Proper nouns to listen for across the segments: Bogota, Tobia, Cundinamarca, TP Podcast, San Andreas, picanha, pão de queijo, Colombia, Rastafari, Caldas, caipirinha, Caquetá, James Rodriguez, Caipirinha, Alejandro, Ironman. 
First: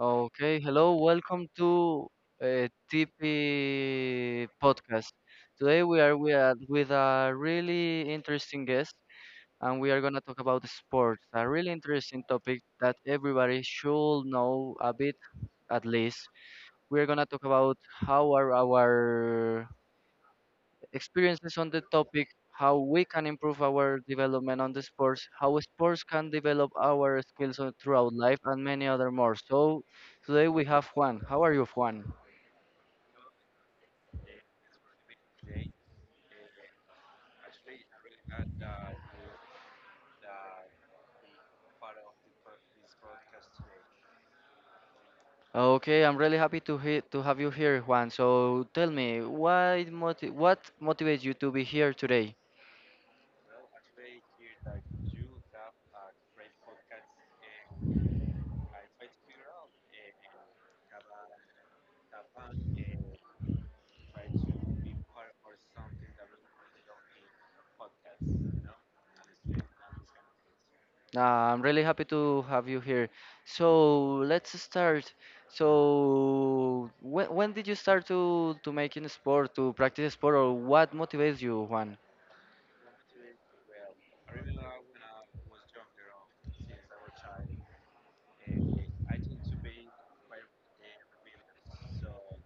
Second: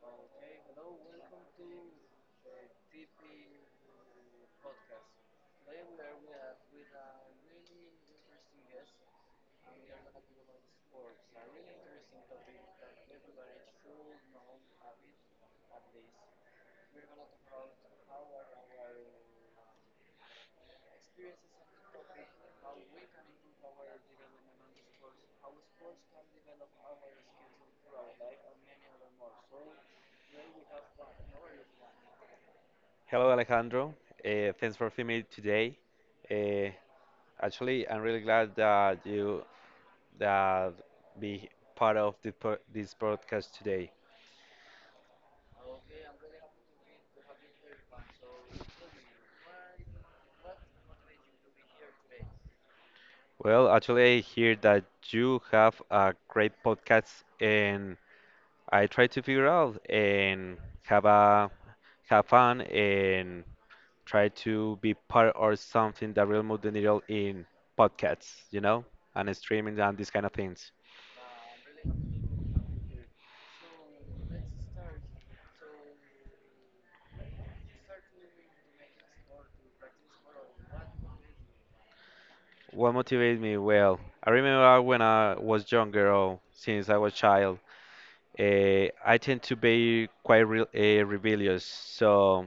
Okay, hello, welcome to TP Podcast. Today we are with a really interesting guest, and we are going to talk about sports, a really interesting topic that everybody should know a bit at least. We are going to talk about how are our experiences on the topic, how we can improve our development on the sports, how sports can develop our skills on- throughout life, and many other more. So today we have Juan. How are you, Juan? Hello, Alejandro. Thanks for having me today. Uh, actually, I'm really glad that you that be part of this podcast today. Okay, I'm really happy to to have you here, Juan. So tell me, why what motivates you to be here today? Well, actually, I hear that you have a great podcast, and I try to figure out and have a have fun and try to be part of something that will move the needle in podcasts, and streaming and these kind of things. I'm really happy to have you here. So let's start. So when did you start to making sport, to practice sport, or what motivates you, Juan? What motivates me? Well, I remember when I was younger, or since I was child, I tend to be quite re rebellious. So,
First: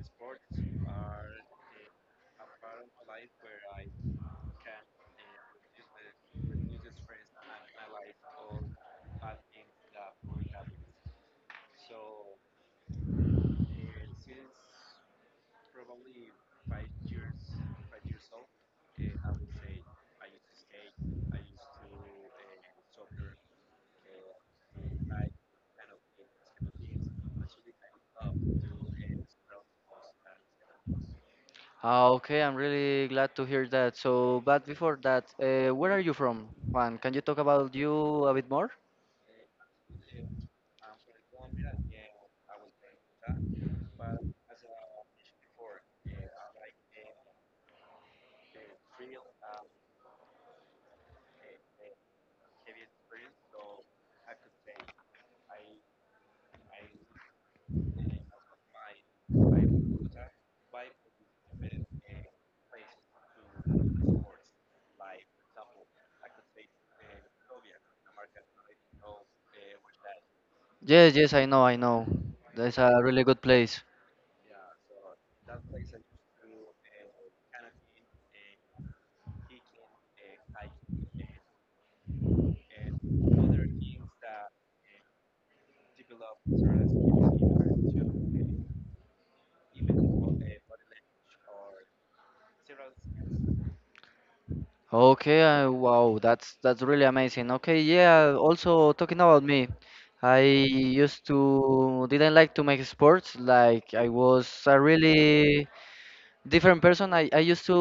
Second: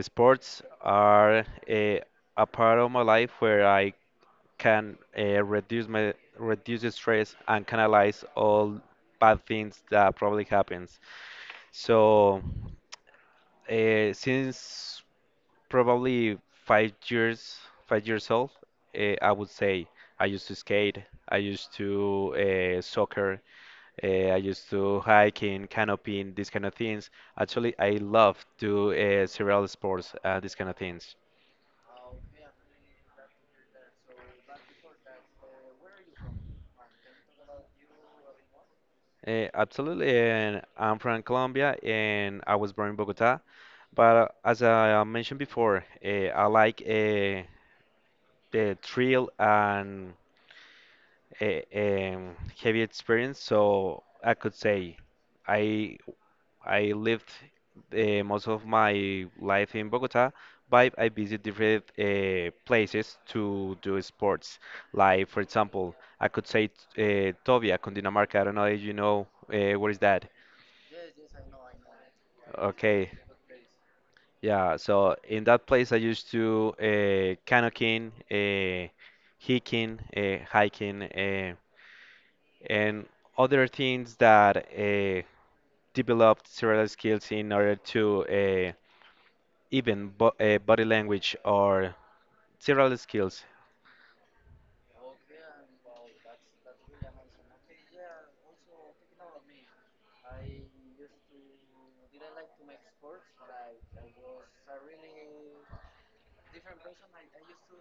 sports are uh, a part of my life where I can reduce the stress and canalize all bad things that probably happens. So, since probably five years, 5 years old, I would say I used to skate, I used to soccer, I used to hiking, canopying, these kind of things. Actually, I love to several sports, these kind of things. Ah, okay, I'm really glad to hear that. So, but before that, where are you from, Juan? Can you talk about you a bit more? Absolutely, and I'm from Colombia, and I was born in Bogota. But as I mentioned before, I like the thrill and a, heavy experience, so I could say I I lived most of my life in Bogota, but I visit different places to do sports. Like for example, I could say Tobia, Cundinamarca. I don't know if you know where is that. Yes, I know, I know. That's a Okay. really good place. Yeah, so in that place I used to canoeing, hiking, And other things that developed several skills in order to even bo body language or several skills. Okay, wow, that's really amazing. Okay, yeah, also talking about me, I used to didn't like to make sports. Like I was a really different person. I used to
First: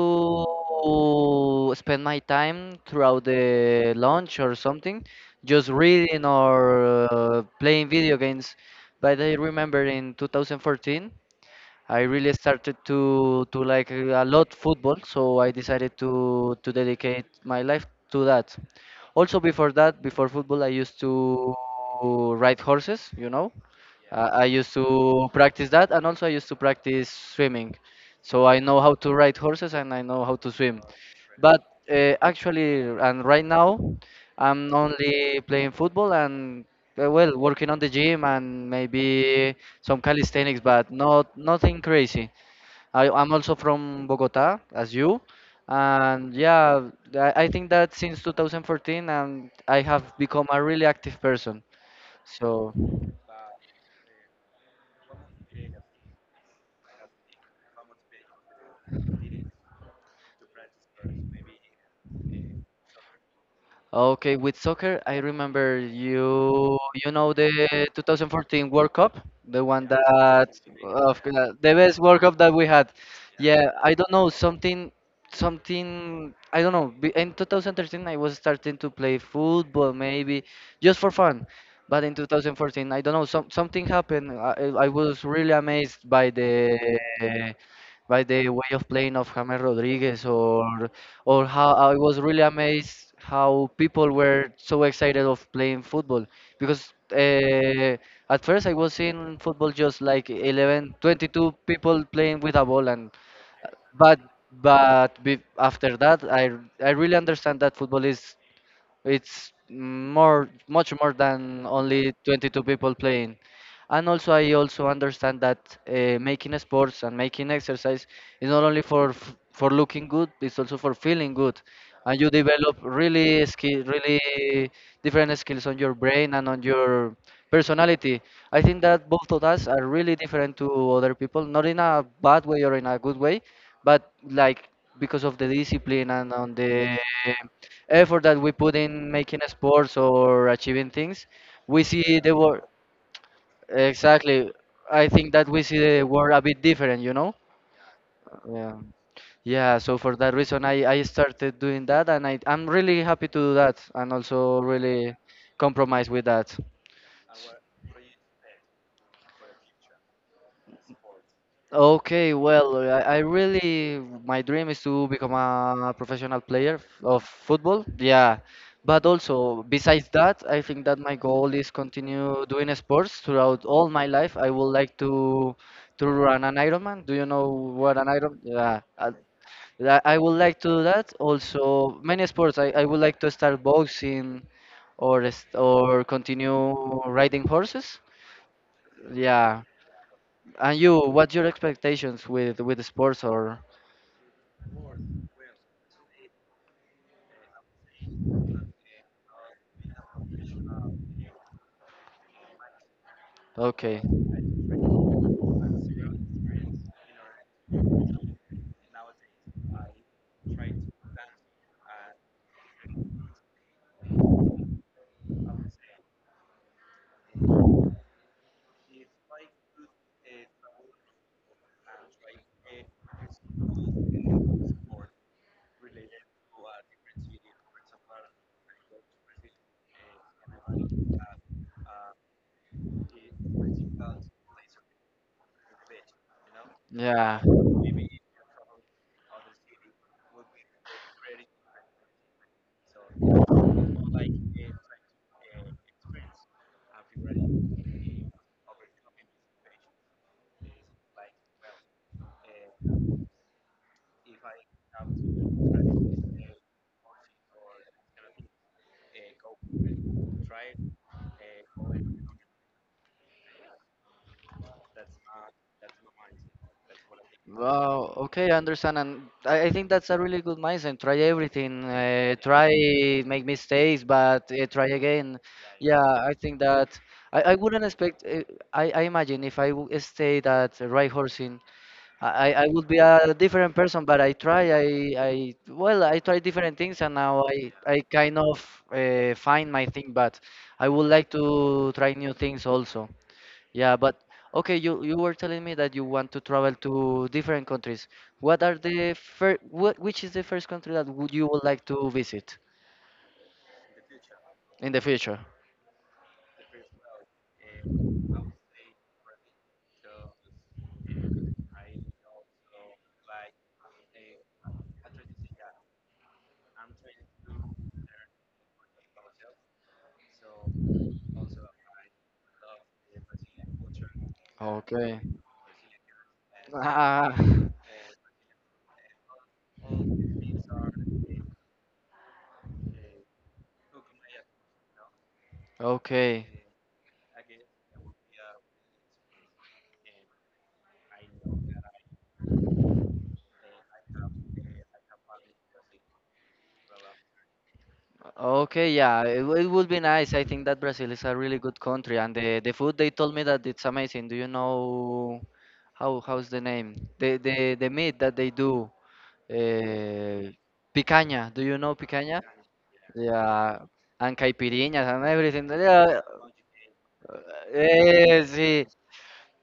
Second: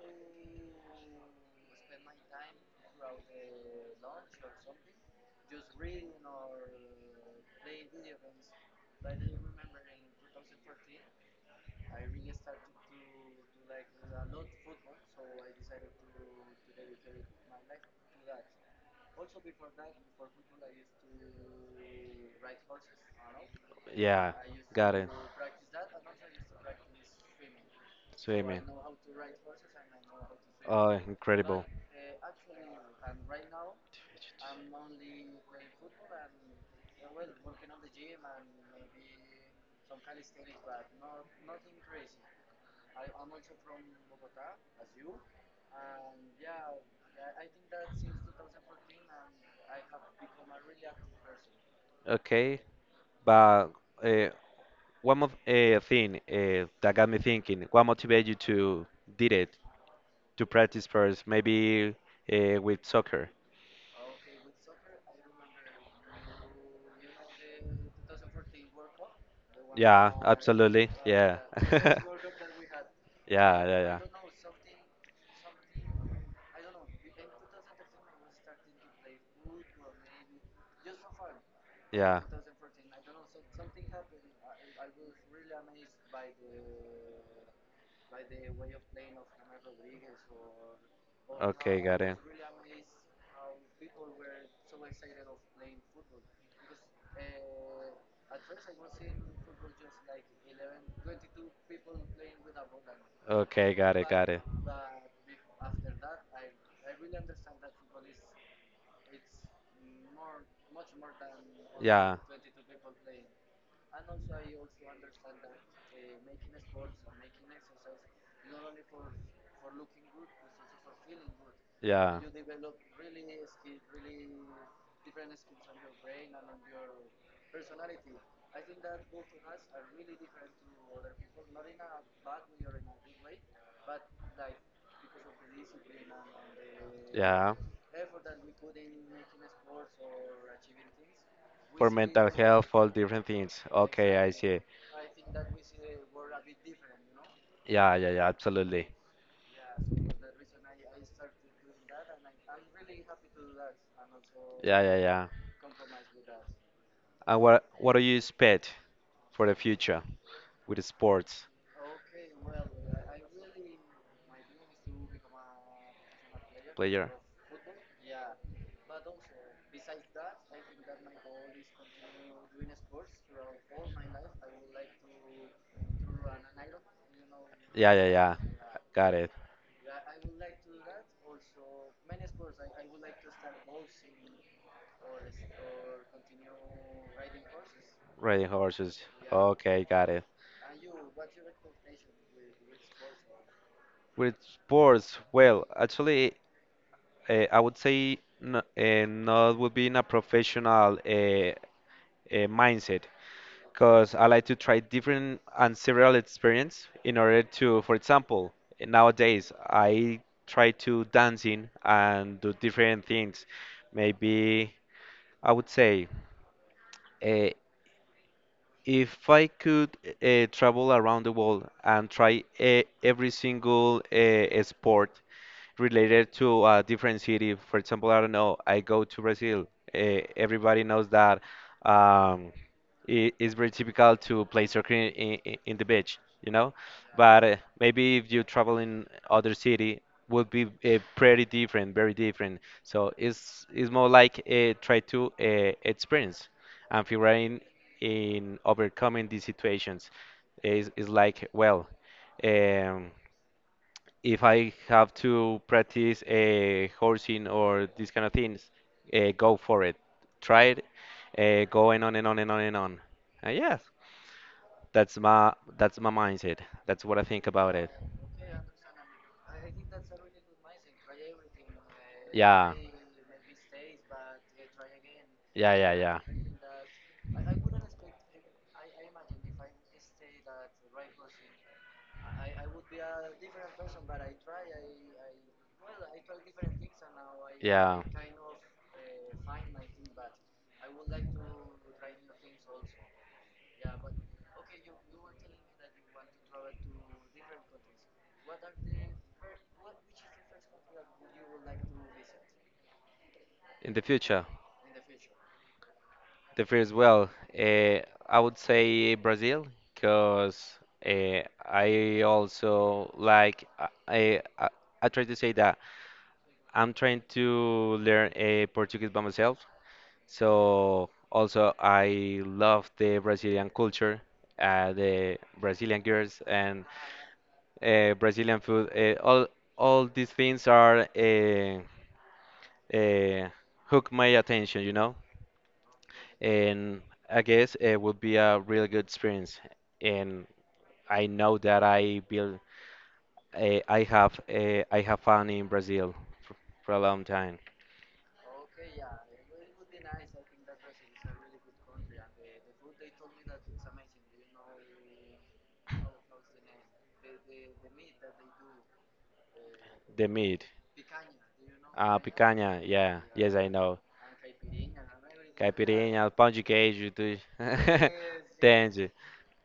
spend my time throughout the lunch or something, just reading or playing video games. But I remember in 2014, I really started to like a lot football, so I decided to dedicate my life to that. Also, before that, before football, I used to ride horses, you know. Yeah, I used got it. to practice that, and also I used to practice swimming. So I Swimming. know how to ride horses and I know how to swim. Oh, But incredible. Actually, and right now, I'm only playing football and well, working on the gym and maybe some calisthenics, but not nothing crazy. I'm also from Bogota, as you. And yeah, I think that since 2014, and I have become a really active person. Okay, So. but uh, one more thing that got me thinking, what motivated you to did it, to practice first, maybe with soccer? Okay, with soccer, I remember you know the 2014 World Cup, the one Yeah, that absolutely. of Yeah. the best World Cup that we had. Yeah, Yeah, yeah, I yeah. don't know something I don't know. In 2013, I was starting to play football maybe just for fun, but in Yeah. 2014, I don't know something happened. I was really amazed by the way of playing of James Rodriguez or how Okay, I got it. was really amazed how people were so excited of playing football because at first I was seeing football just like 11, 22 people playing with a ball and Okay, got it, but got it. After that I really understand that football is it's more, much more than only Yeah. 22 people playing. And also, I also understand that making sports and making exercise is not only for for looking good, it's also for feeling good. Yeah. And you develop really skill, really different skills on your brain and on your personality. I think that both of us are really different to other people, not in a bad way or in a good way, but like because of the discipline and on the Yeah. effort that we put in making sports or achieving things, we For see mental the world health, all different things. Okay, I exactly. see. I think that we see the world a bit different, you know. Yeah, yeah, yeah, Yeah. absolutely. Yeah. So for that reason, I started doing that, and I'm really happy to do that, and also Yeah, yeah, really yeah. compromise with that. And what do you expect for the future with sports Okay, well, I really, my dream is to become a professional player player? of football. Yeah, but also besides that, I think that my goal is continue doing sports throughout all my life. I would like to run an Ironman. Do you know Yeah, what yeah, an yeah. Iron? Yeah, Got it. I would like to do that. Also, many sports. I would like to start boxing or or continue riding horses. Riding horses. Yeah. Okay, got it. And you, what's your expectations with sports or? With sports, well, actually, I would say no, not would be in a professional mindset. Okay. Because I like to try different and several experience in order to, for example, nowadays I try to dancing and do different things. Maybe I would say uh, if I could travel around the world and try every single sport related to a different city. For example, I don't know, I go to Brazil. Everybody knows that um, it is very typical to play soccer in the beach. Yeah. But maybe if you travel in other city, would be pretty different, very different. So it's more like try to experience and figuring in overcoming these situations is like well. Um, if I have to practice horsing or these kind of things, go for it. Try it. Going on and on and on and on. And yes, that's my mindset. That's what I think about it. Wow. Okay, I understand, and I think that's a really good mindset. Try everything. Try Yeah, make mistakes, but try again. yeah, yeah, Yeah, yeah. I think that I wouldn't expect. I imagine if I stayed at right horsing, I would be a different person. But I try. I well, I try different things, and now I Yeah. kind of find my thing. But I would like to try new things also. Yeah, but okay, you were telling me that you want to travel to different countries. What are the first, what, which is the first country that would you would like to visit In the future. in the future? The first, well, uh, I would say Brazil, because I also like I try to say that I'm trying to learn Portuguese by myself. So also I love the Brazilian culture, Okay. the Brazilian girls and Ah, Brazilian food. All these things are uh, hook my attention. okay. And I guess it would be a really good experience. And I know that I have found in Brazil for, for a long time. Okay, yeah, it would be nice. I think that Brazil is a really good country, and the food they told me that it's amazing. Do you know how's the name? The meat that they do, The uh, meat, picanha. Do you know picanha? picanha, yeah, yes, I Yeah, know. and caipirinhas and everything. Yeah, Caipirinha, pão de queijo, tudo. eh, sí, Entende?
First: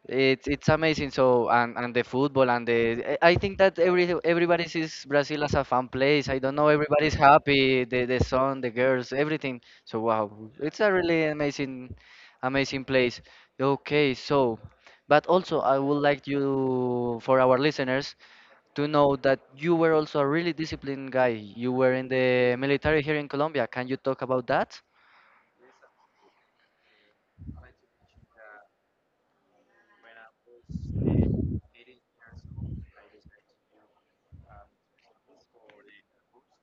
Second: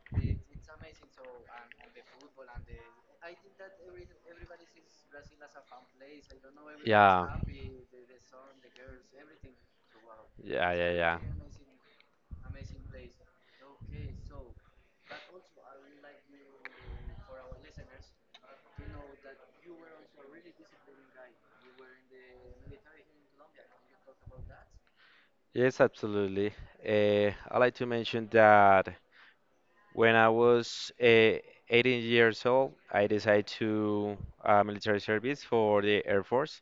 it's amazing. So and the football and the I think that everybody sees Brazil as a fun place. I don't know, everybody's Yeah, happy. The sun, the girls, everything. So wow, yeah, it's a yeah, yeah. really amazing, amazing place. Okay, so but also I would like you for our listeners to know that you were also a really disciplined guy. You were in the military here in Colombia. Can you talk about that? Yes, absolutely. I like to mention that when I was 18 years old, I decided to military service for the Air Force.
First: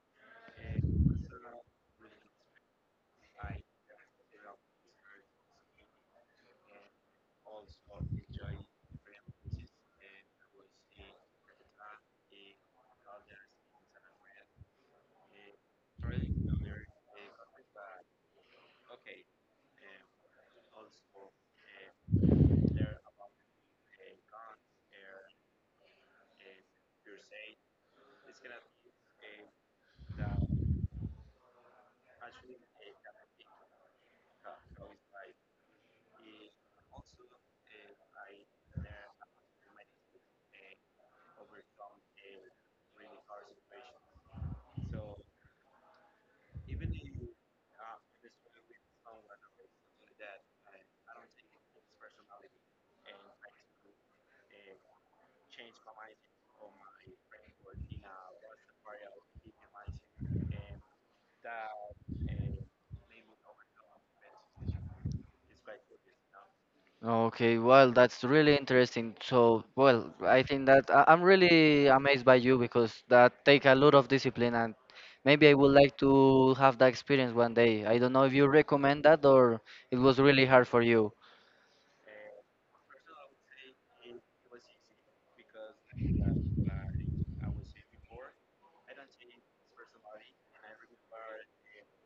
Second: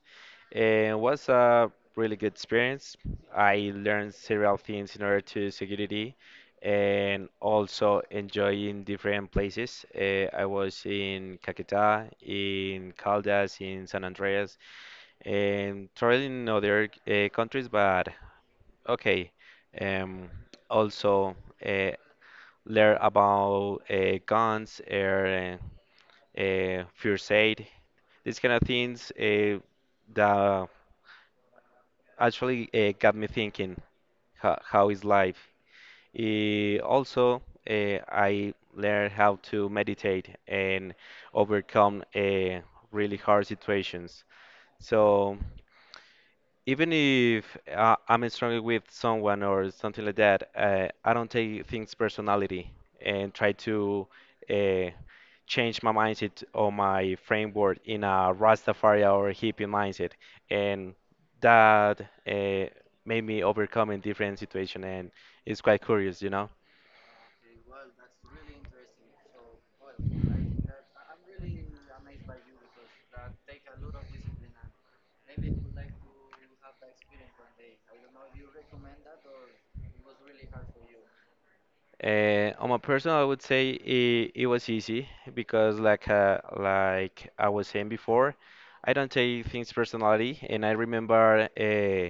And it was a really good experience. I learned several things in order to security and also enjoying different places. I was in Caquetá, in Caldas, in San Andreas, and traveling in other countries, but okay. Um, also, uh, learn about guns air, first aid, these kind of things that actually got me thinking how is life. Also, I learned how to meditate and overcome really hard situations. So even if I'm struggling with someone or something like that, I don't take things personality and try to uh, change my mindset or my framework in a Rastafari or hippie mindset, and that uh, made me overcome in different situation, and it's quite curious. Okay, well, that's really interesting. So, well, I think that I'm really amazed by you because that take a lot of discipline and maybe I would like to have that experience one day. I don't know if you recommend that or it was really hard for you. On my personal, I would say it was easy because, like I was saying before, I don't take things personally, and I remember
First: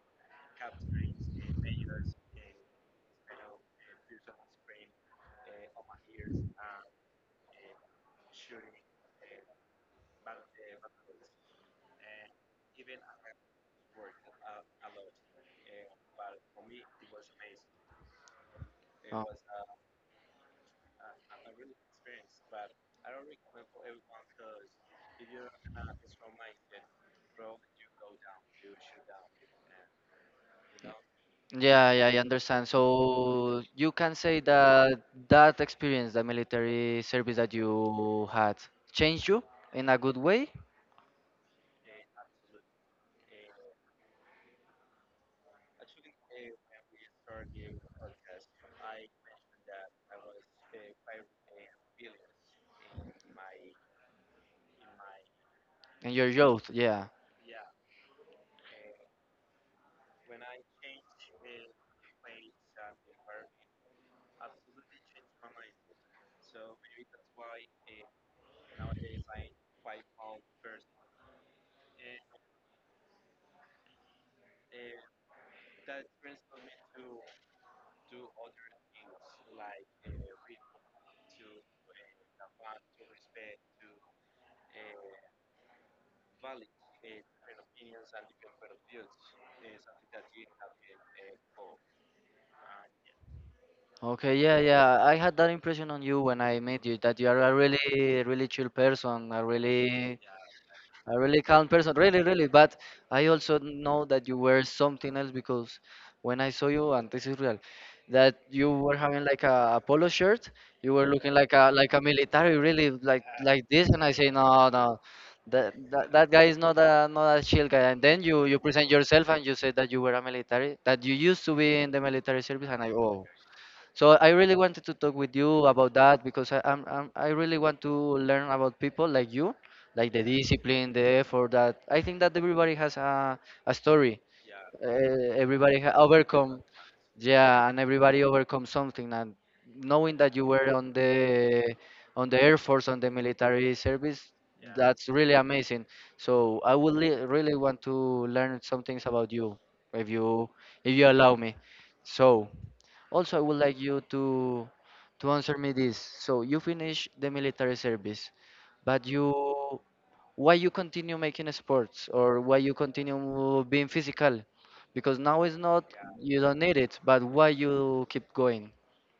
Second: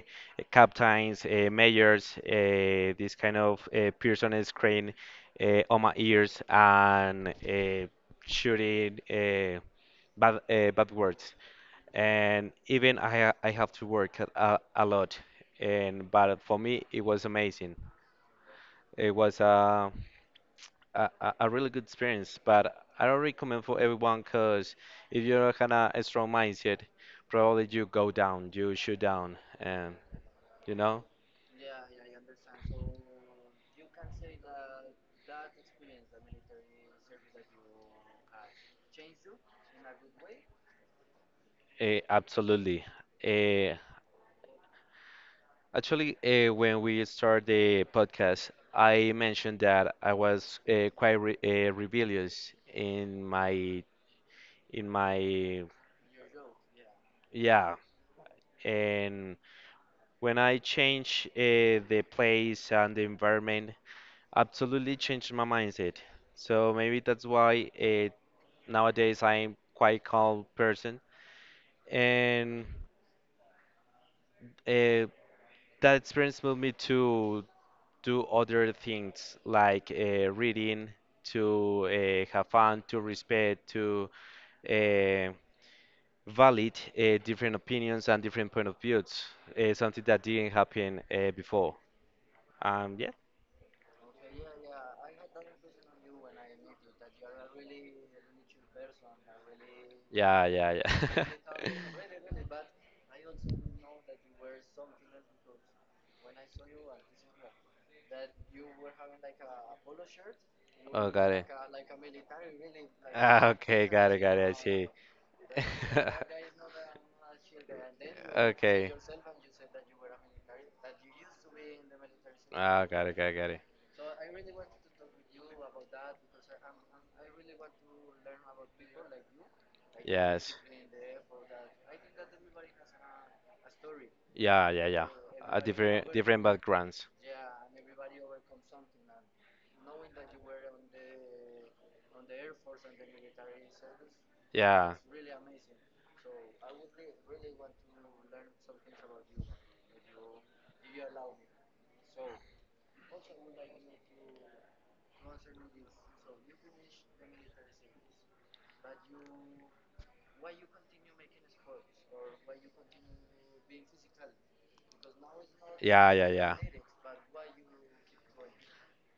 captains, mayors, this kind of person screen on my ears and shooting bad bad words. And even I have to work a lot, and but for me it was amazing. It Oh, was a really good experience, but I don't recommend for everyone because if you don't have a strong mindset, probably you go down, you shoot down, you know, yeah, yeah, I understand. So you can say that that experience, the military service that you had, changed you in a good way absolutely. Eh, Actually, when we start the podcast, I mentioned that I was quite rebellious in my in your youth. Yeah. yeah, and when I change the place and the environment. Absolutely changed my mindset. So maybe that's why nowadays I'm quite calm person, and uh, that experience moved me to do other things like reading, to have fun, to respect, to uh, valid different opinions and different point of views. Something that didn't happen before. Yeah, Okay, yeah, yeah. I had that impression on you when I met you that you are a really, really chill person, yeah, yeah, a yeah. really calm person, really, really. But I also know that you were something else because when I saw you, and this is real, that you were having like a polo shirt, you were Oh, looking got it. like a military, really, Ah, like this. okay, And I got it, say, got it. I no, see. no, that guy is not a chill guy. And then you present Okay. yourself and you say that you were a military, that you used to be in the military service, and Ah, I, got it, oh. got it, got it. So I really wanted to talk with you about that because I'm I really want to learn about people like you, like the Yes. discipline, the effort. That I think that everybody has a story. Yeah, yeah, yeah. A Everybody different, different overcome, backgrounds. yeah, and everybody overcome something. And knowing that you were on the air force, on the military service, Yeah, that's really amazing. So I would really want to learn some things about you, if you if you allow me. So. Also, I would like you to answer me this. So you finish the military service, but you why you continue making sports or why you continue being physical? Because now it's not yeah, you don't yeah, need it, but why you keep going?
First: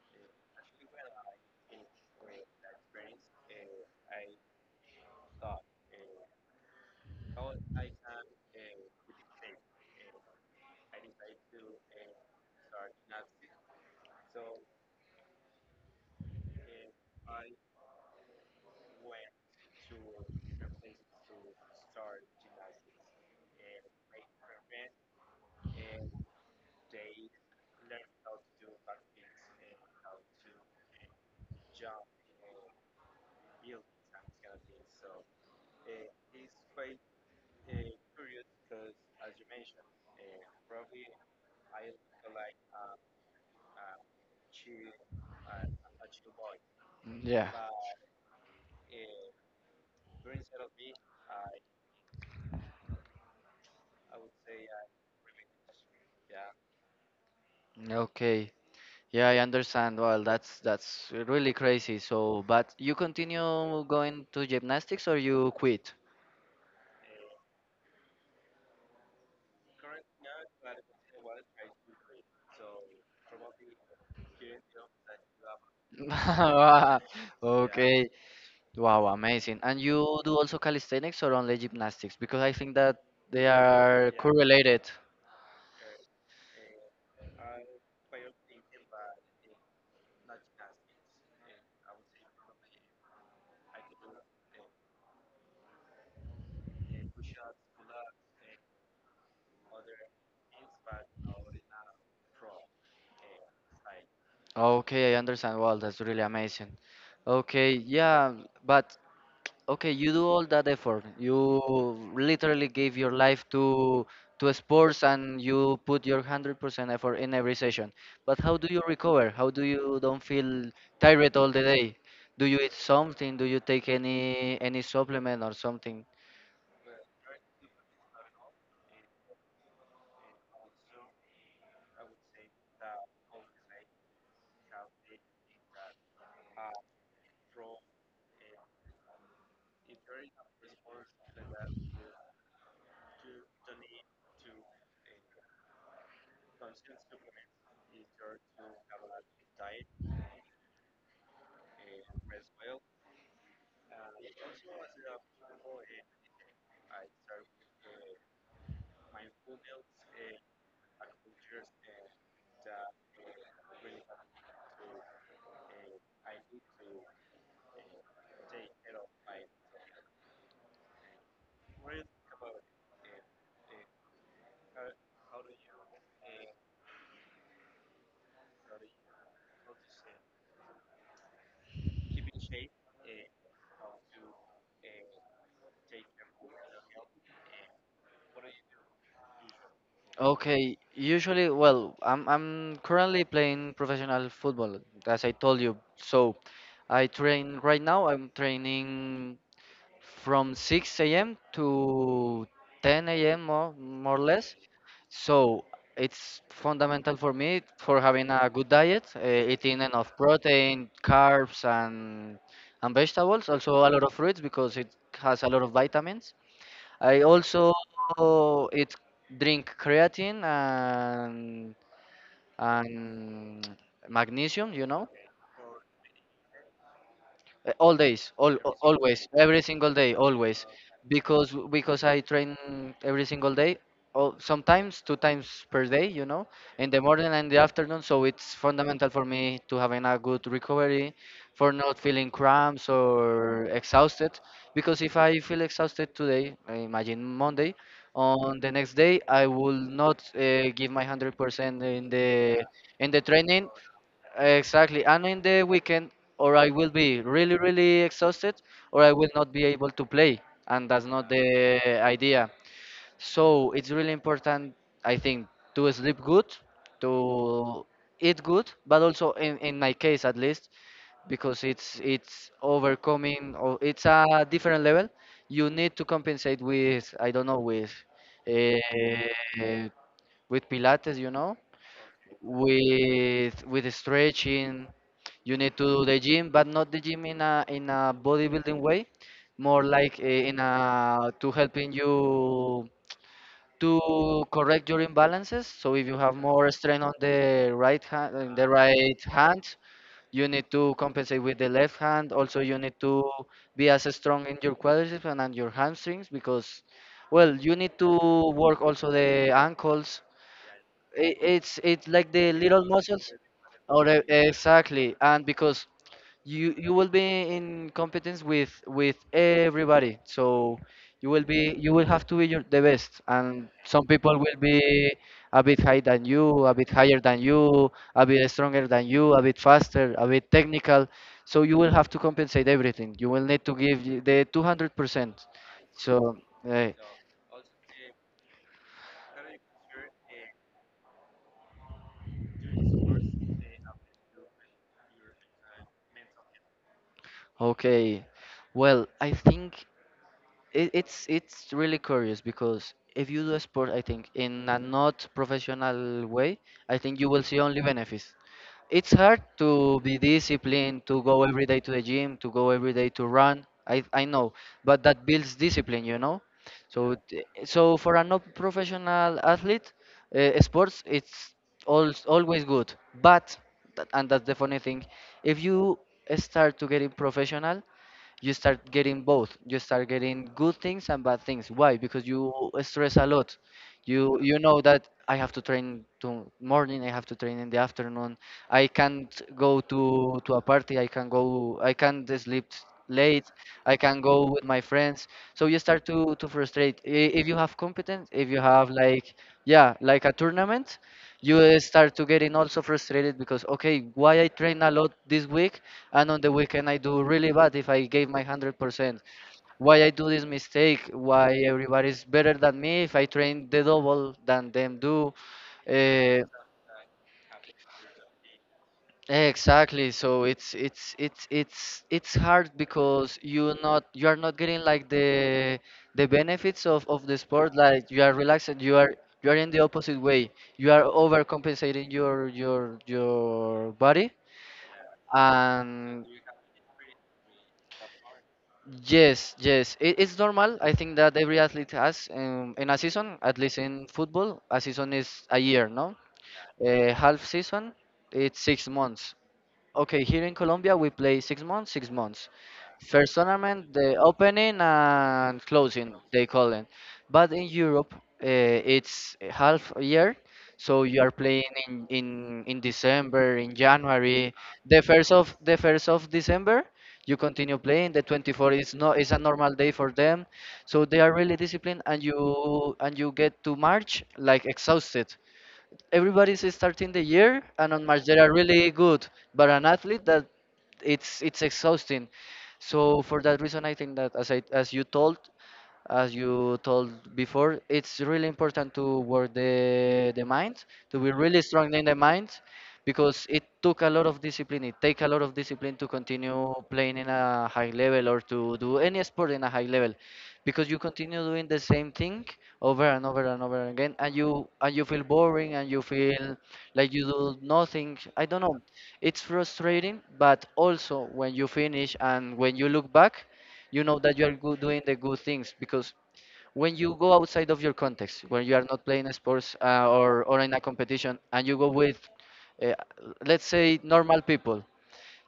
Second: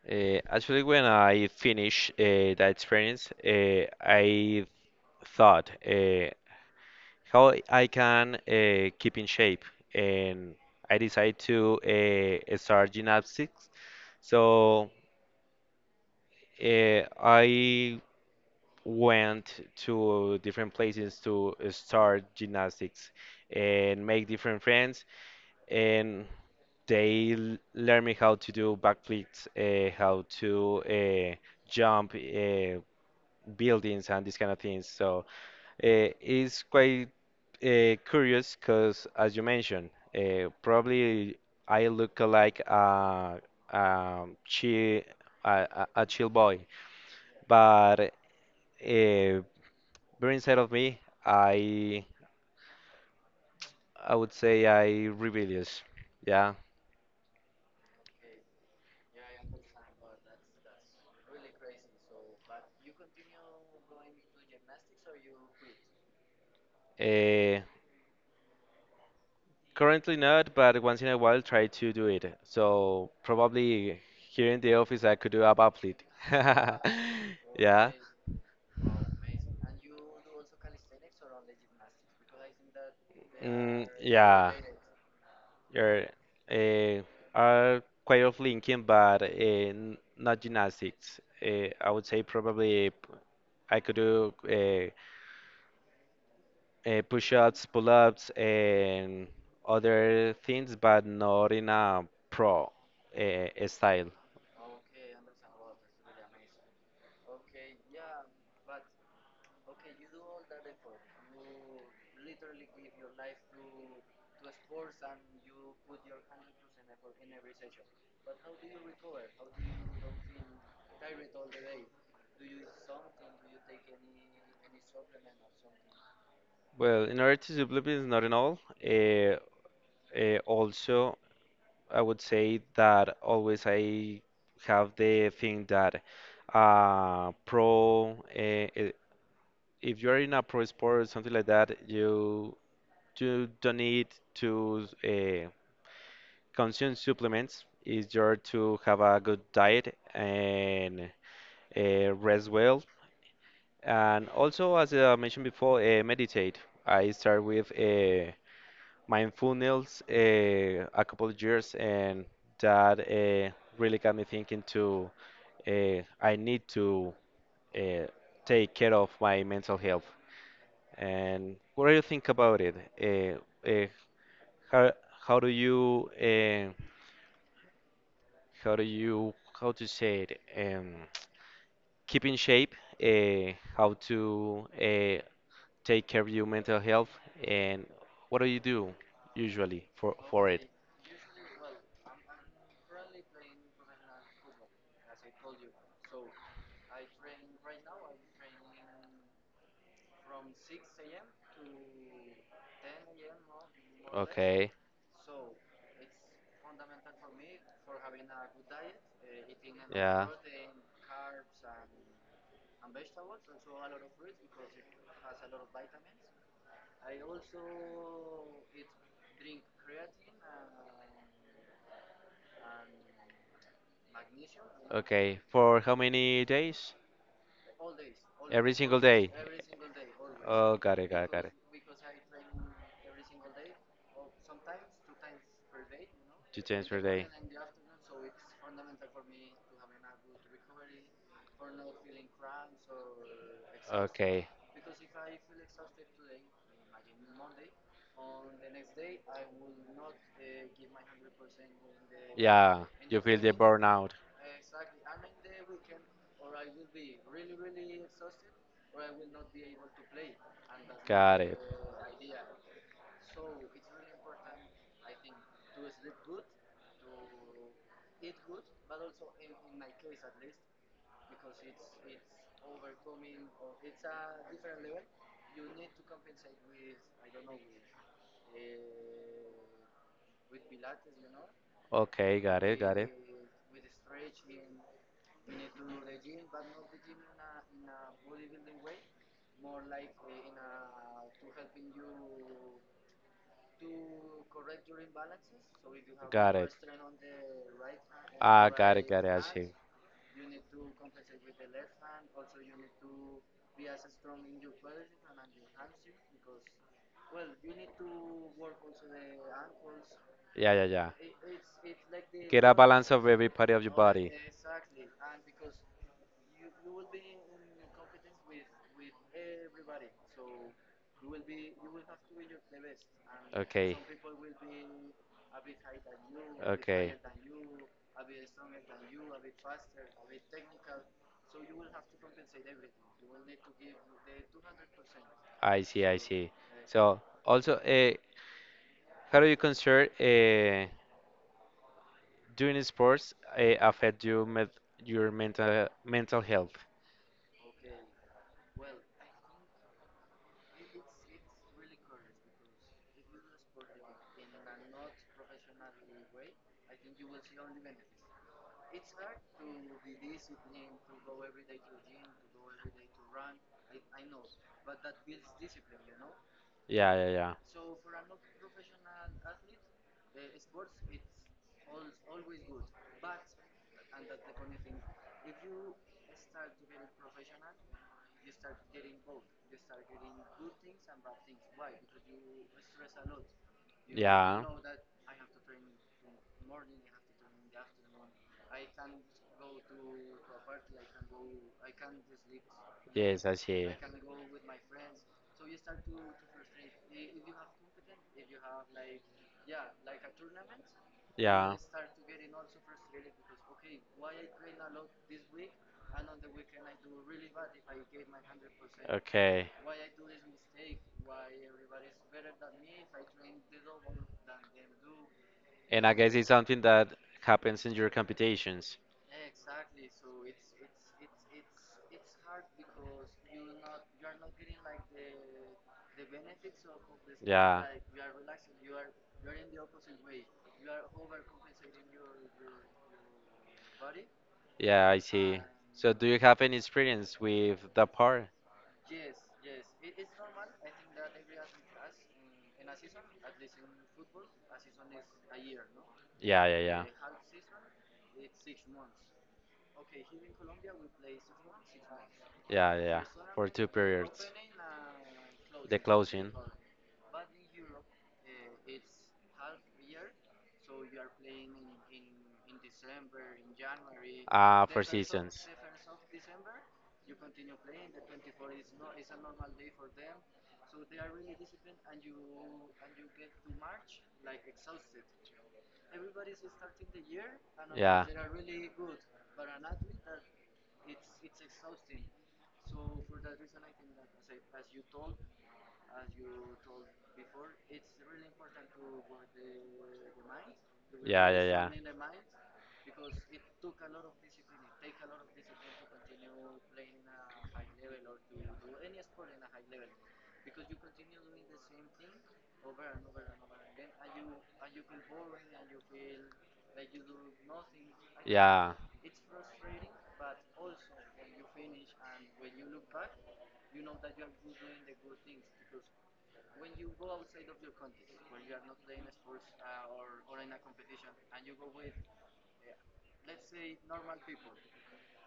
yeah. Actually, when I finished that experience, I thought. How I can keep in shape. And I decided to start gymnastics. So I went to different places to start gymnastics and make different friends. And they learn me how to do backflips, how to uh, jump buildings, and these kind of things. So it's quite curious because, as you mentioned, probably I look like a chill a chill boy, Yeah. but uh, but inside of me, I I would say I rebellious. Yeah. Okay. Yeah, I understand. Well, that's really crazy. So, but you continue going to gymnastics or you quit? Uh, Currently not, but once in a while try to do it. So probably here in the office I could do a backflip. Yeah. Okay. Wow, amazing. And you do also calisthenics or only gymnastics? Because I think that they Mm, are yeah. correlated. Yeah, are uh, are quite of linking, but not gymnastics. I would say probably I could do push-ups, pull-ups, and other things, but not in a pro style. Okay, I understand. Wow, that's really amazing. Okay, yeah, but okay, you do all that effort. You literally give your life to sports and you put your 100% effort in every session. But how do you recover? How do you don't feel tired all the day? Do you eat something? Do you take any supplement or something? Well, in order to supplement is not in all. Uh, Also, I would say that always I have the thing that pro if you're in a pro sport or something like that, you don't need to consume supplements. It's just to have a good diet and rest well. And also, as I mentioned before, meditate. I start with mindfulness a couple of years, and that really got me thinking to I need to uh, take care of my mental health. And what do you think about it? Uh, uh, how how do you uh, how do you how to say it? Keep in shape. How to take care of your mental health? And what do you do usually for it? Okay, usually, well, I'm currently playing professional football, as I told you. So I train right now. I'm training from 6 a.m. to 10 a.m. More or less. Okay. So it's fundamental for me for having a good diet, eating enough Yeah. protein, carbs, and vegetables. Also a lot of fruits because it has a lot of vitamins. I also it drink creatine and magnesium, you know, Okay. For how many days? All days all Every single always day. every single day always Oh, got it, got it, got it. because I train every single day or sometimes two times per day, you know, Two times in per the morning day. and the afternoon. So it's fundamental for me to having a good recovery for not feeling cramps or exhausted, Okay. because if I feel exhausted today, I imagine Monday, on the next day I will not give my 100% Yeah, in the you feel the training. burnout. Exactly. And in the weekend, or I will be really, really exhausted, or I will not be able to play. And that's not Got it. the idea. So it's really important, I think, to sleep good, to eat good, but also in my case at least, because it's overcoming or it's a different level. You need to compensate with I don't know uh, with Pilates, Okay, got it, got it. with stretching. You need to do the gym, but not the gym in a bodybuilding way, more like in a to helping you to correct your imbalances. So if you have Got more it. strain on the right hand, in the Ah, got it, right got it. I see. hand, you need to compensate with the left hand. Also, you need to be as strong in your quadriceps and on your hamstrings because, well, you need to work also the ankles Yeah, yeah, yeah. it, it's it's like the Get a little balance of muscles every part of your or body. exactly. And because you will be in competence with everybody, so you will have to be the best, and Okay. some people will be a bit higher than you a bit Okay. higher than you a bit stronger than you, a bit faster, a bit technical, so you will have to compensate everything. You will need to give the 200%. I see, I so see. eh, So also, how do you consider doing sports affect you met your mental health? okay, well, I think it's really curious because if you do a sport, I think in a not professional way, I think you will see only benefits. It's hard to be disciplined, to go every day to the gym, to go every day to run. I know, but that builds discipline, you know. So Yeah, yeah, so for a non-professional athlete, sports it's always good. But and that's the funny thing, if you start to getting professional, you start getting both. You start getting good things and bad things. Why? Because you stress a lot. yeah, You yeah. know that I have to train to morning, I have to train in the afternoon, I can't go to a party, I can't sleep late, Yes, I see. I can go with my friends. So you start to frustrate. If you have competence, if you have like, yeah, like a tournament, you Yeah. Start to getting also frustrated because, okay, why I train a lot this week and on the weekend I do really bad if I gave my 100%? Okay. Why I do this mistake? Why everybody's better than me if I train the double than them do? And I guess Uh, it's something that happens in your competitions. exactly. So it's hard because you not you are not getting like the benefits of the sport. Yeah. Like you are relaxed. You are in the opposite way. You are overcompensating your body Yeah, I see. So and do you have any experience with the part? yes, yes, it's normal. I think that every athlete has in a season, at least in football, a season is a year, no? Yeah, yeah, yeah. A half season, it's 6 months. Okay, here in Colombia we play 6 months, 6 months. Yeah, yeah, yeah. First For two tournament, the periods. opening and The closing, they closing. call it. But in Europe, it's a half a year, so you are playing in December, in January. Ah, The for first of seasons. the 1st of December, you continue playing. The 24th. Is no is a normal day for them, so they are really disciplined, and you get to March like exhausted. Everybody's starting the year and on March Yeah. they are really good, but an athlete that it's exhausting. So for that reason, I think that as you told before, it's really important to work the mind, to be Yeah, really yeah, yeah. strong in the mind, because it took a lot of discipline. It take a lot of discipline to continue playing in a high level or to do any sport in a high level because you continue doing the same thing over and over and over again, and you feel boring, and you feel like you do nothing, I don't know. Yeah, It's frustrating, but also when you finish and when you look back, you know that you are good doing the good things because when you go outside of your context, when you are not playing a sports or in a competition, and you go with uh, let's say normal people,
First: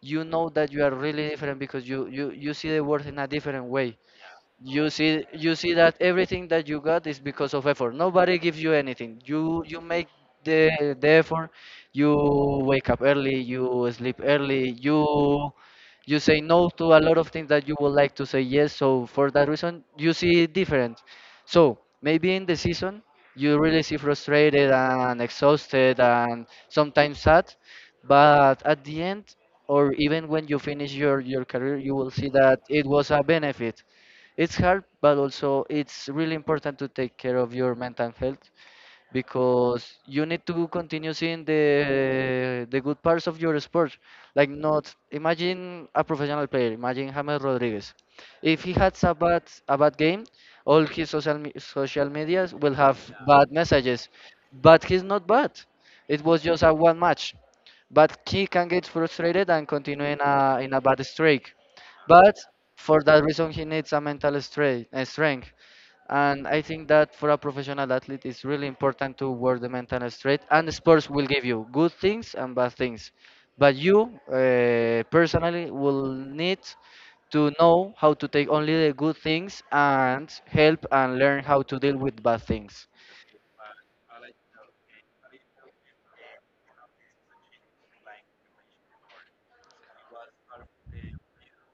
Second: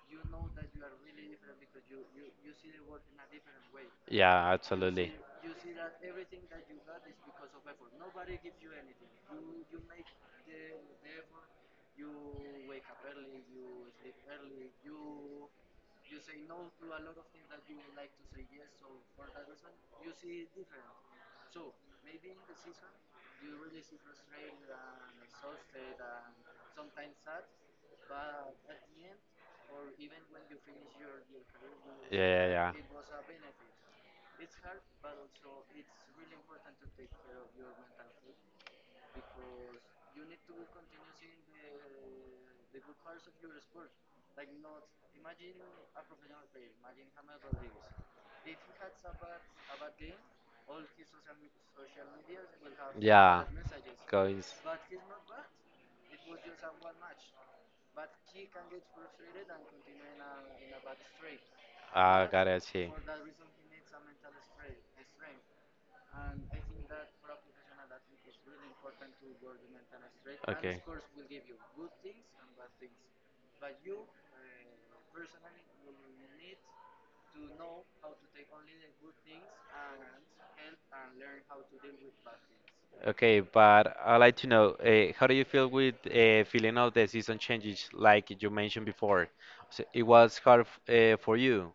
you know that you are really different because you see the world in a different way. yeah, you absolutely. see you see that everything that you got is because of effort. Nobody gives you anything. You make the effort. You wake up early, you sleep early, you say no to a lot of things that you would like to say yes. So for that reason, you see it different. So maybe in the season you really see frustrated and exhausted and sometimes sad, but at the end, or even when you finish your career, you will Yeah, see yeah, that yeah. it was a benefit. It's hard, but also it's really important to take care of your mental health, because you need to continue seeing the good parts of your sport. Like, not imagine a professional player, imagine James Rodriguez. If he has a bad game, all his social medias will have Yeah, bad messages, goes. but he's not bad. It was just a one match, but he can get frustrated and continue in a bad streak. Ah, But got it, I see. for that reason, he needs a mental strength. And I think that for a professional athlete, it's really important to work the mental strength. And Okay. sports will give you good things and bad things, but you personally will need to know how to take only the good things and help and learn how to deal with bad things. Okay, but I'd like to know how do you feel with feeling of the season changes, like you mentioned before? So it was hard for you.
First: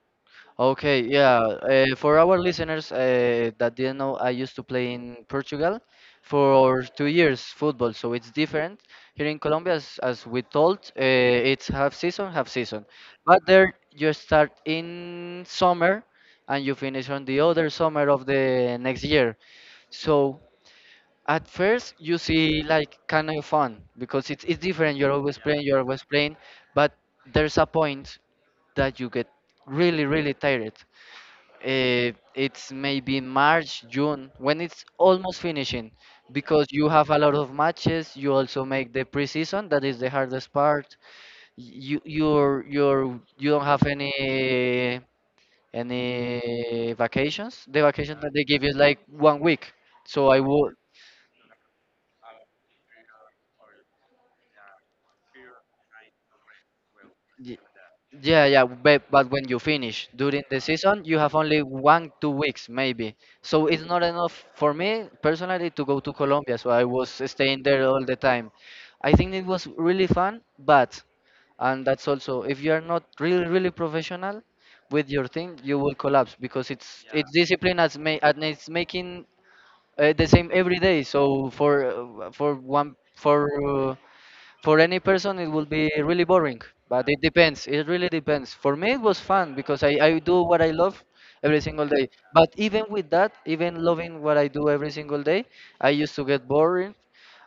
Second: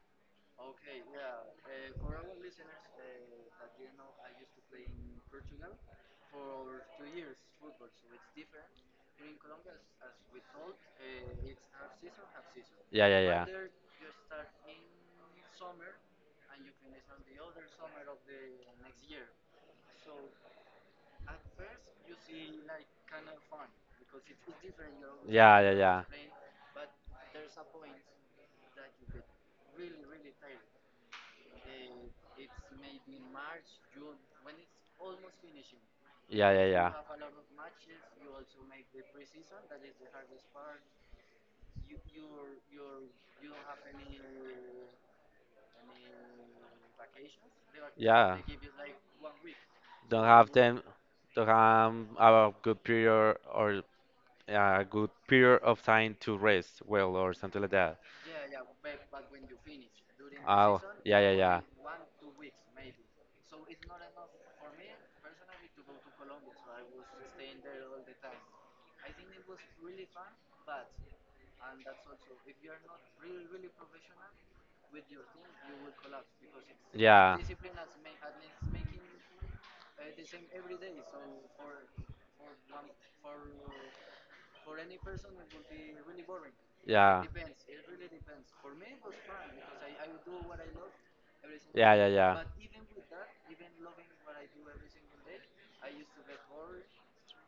Okay, yeah. For our listeners that didn't know, I used to play in Portugal for 2 years football, so it's different. Here in Colombia, as we told, it's half season, half season. Yeah, yeah, But yeah. there you start in summer and you finish on the other summer of the next year. So at first you see like kind of fun because it's different. Yeah, yeah, You're yeah. always playing, but there's a point that you get really really tired. It's maybe March, June, when it's almost finishing, Yeah, because yeah, you yeah. have a lot of matches. You also make the preseason, that is the hardest part. You you don't have any vacations. The vacation that Yeah. they give you is like 1 week. Don't So I have would. them. Don't have a good period or eh, a good period of time to rest well or something like that. Yeah, yeah, but when you finish during the Oh, season, you yeah, yeah, have only yeah. one, 2 weeks maybe. So it's not enough for me personally to go to Colombia. So I was staying there all the time. I think it was really fun, but, and that's also, if you are not really, really professional with your thing, you will collapse because it's Yeah. discipline as ma and it's making the same every day. So for one for any person it would be really boring, but it Yeah. depends, it really depends. For me it was fun because I do what I love every single Yeah, yeah, day. yeah. But even with that, even loving what I do every single day, I used to get boring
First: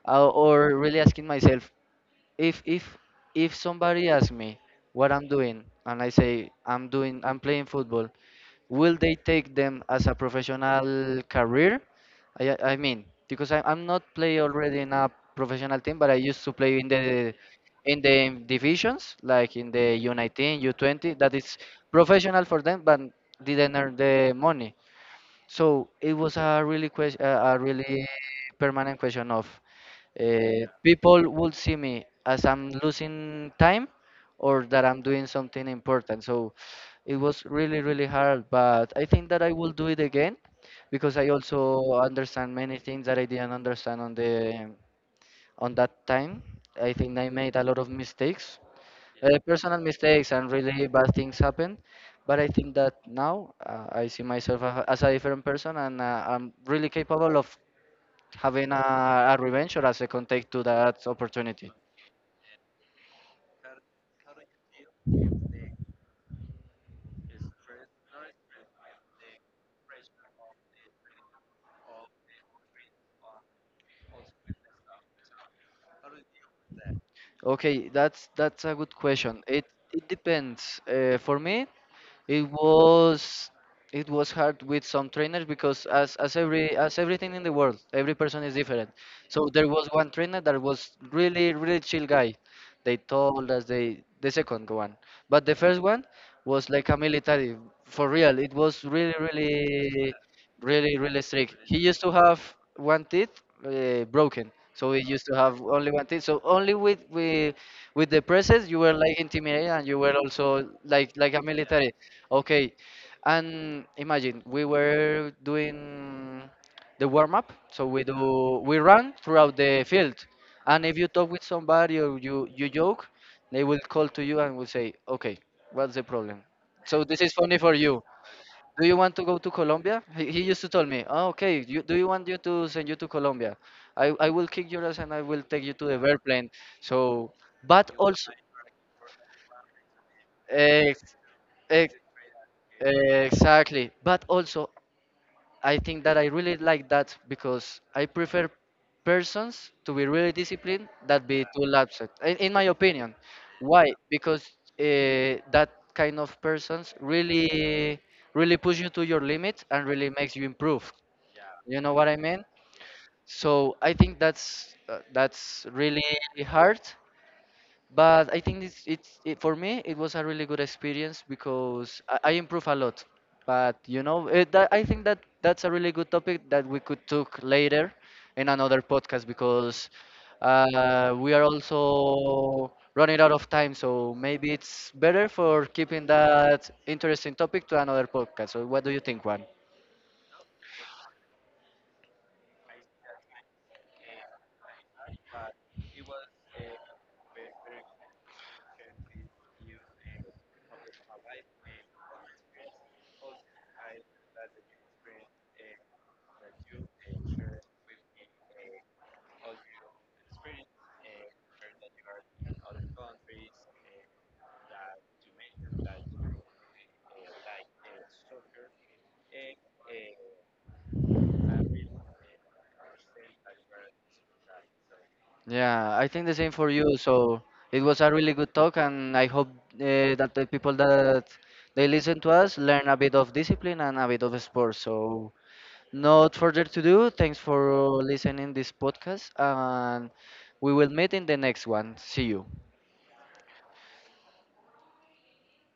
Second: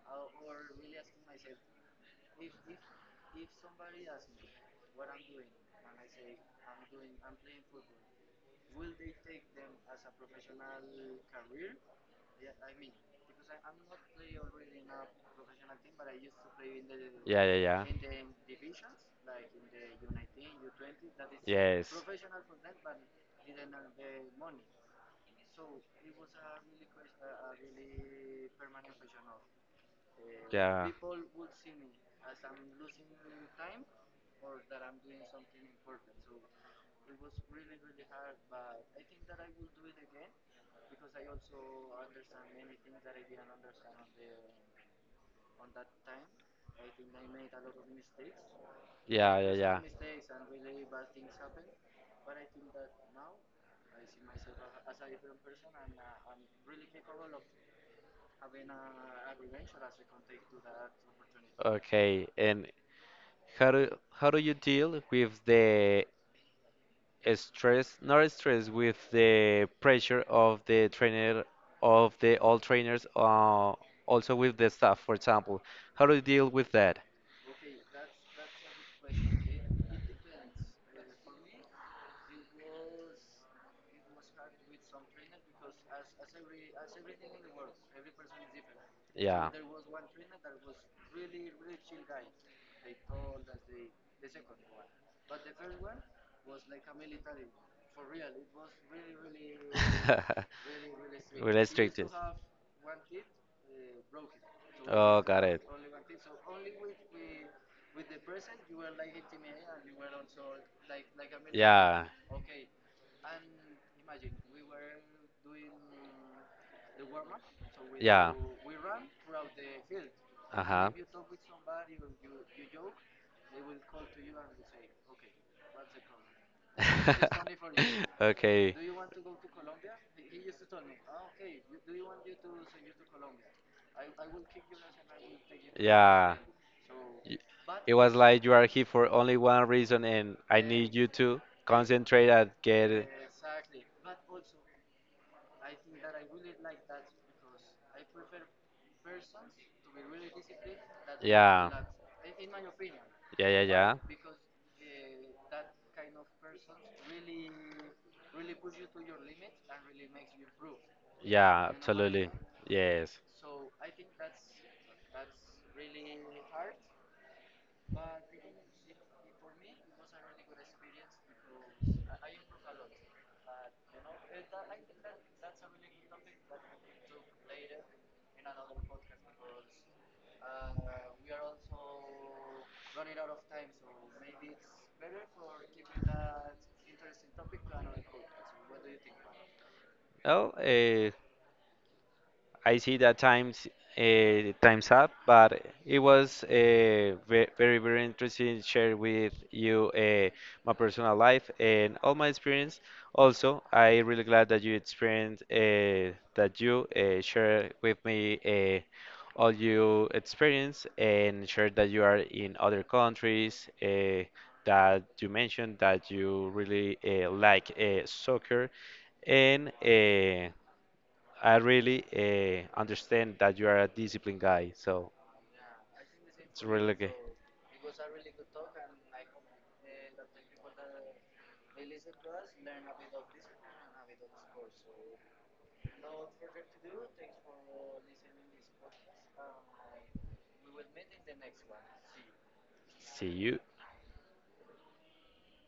or really asking myself if if somebody asks me what I'm doing, and I say I'm playing football, will they take them as a professional career? I mean, because I'm not play already in a professional team, but I used to play in the Yeah, yeah, yeah. Divisions, like in the U19, U20. That is Yes. professional for them, but didn't earn the money. So it was a really question, a really permanent question of Yeah. people would see me as I'm losing time or that I'm doing something important. So it was really, really hard, but I think that I will do it again because I also understand many things that I didn't understand on the on that time. I think I made a lot of mistakes, Yeah, yeah, yeah. personal mistakes, and really bad things happen. But I think that now I see myself as a different person, and I'm really capable of having a revenge or a second take to that opportunity. Okay, and how do how do you deal with the stress, not stress, with the pressure of the trainer, of the all trainers, also with the staff, for example? How do you deal with that? Okay, that's a good question. It depends. For me, it was it was hard with some trainers because as everything in the world, every person is different. So Yeah. there was one trainer that was really really chill guy. They told us they the second one, but the first one was like a military for real. It was really really strict. Really He used to restricted. have one teeth broken, so he Oh, used to got have it. only one teeth, so only with with the presses you were like intimidated, and you were also like a military. Yeah. Okay, and imagine we were doing the warm up, so we Yeah. do we run throughout the field, Uh and huh. if you talk with somebody or you joke, they will call to you and will say, okay, what's the problem, so this is funny for you, Okay. do you want to go to Colombia? He used to tell me, oh, okay, you, do you want you to send you to Colombia? I will kick your ass and I will take you to the Yeah. airplane. So, Y- but It was also, like you are here for only one reason, and I need you ex, to ex, concentrate and get. exactly. But also, I think that I really like that because I prefer persons to be really disciplined that be too Yeah. lapsed. In my opinion, Yeah, yeah, why? yeah. Because that kind of persons really, really push you to your limit and really makes you improve. Yeah, You know what I absolutely. mean? Yes. So I think that's really hard, but I think for me it was a really good experience because I improve a lot. But you know, I think that that's a really good topic that we could talk later in another podcast because we are also running out of time. So maybe it's better for keeping that interesting topic to another podcast. So what do you think, Juan? Oh, I see that times up, but it was very very interesting to share with you my personal life and all my experience. Also, I really glad that you experienced that you share with me all your experience and share that you are in other countries. That you mentioned that you really like soccer and I really understand that you are a disciplined guy, so Yeah, I think the same it's for really you. good. So it was a really good talk, and I hope that the people that they listen to us learn a bit of discipline and a bit of sports. So not further to do. Thanks for listening this podcast, and we will meet in the next one. See you. See you.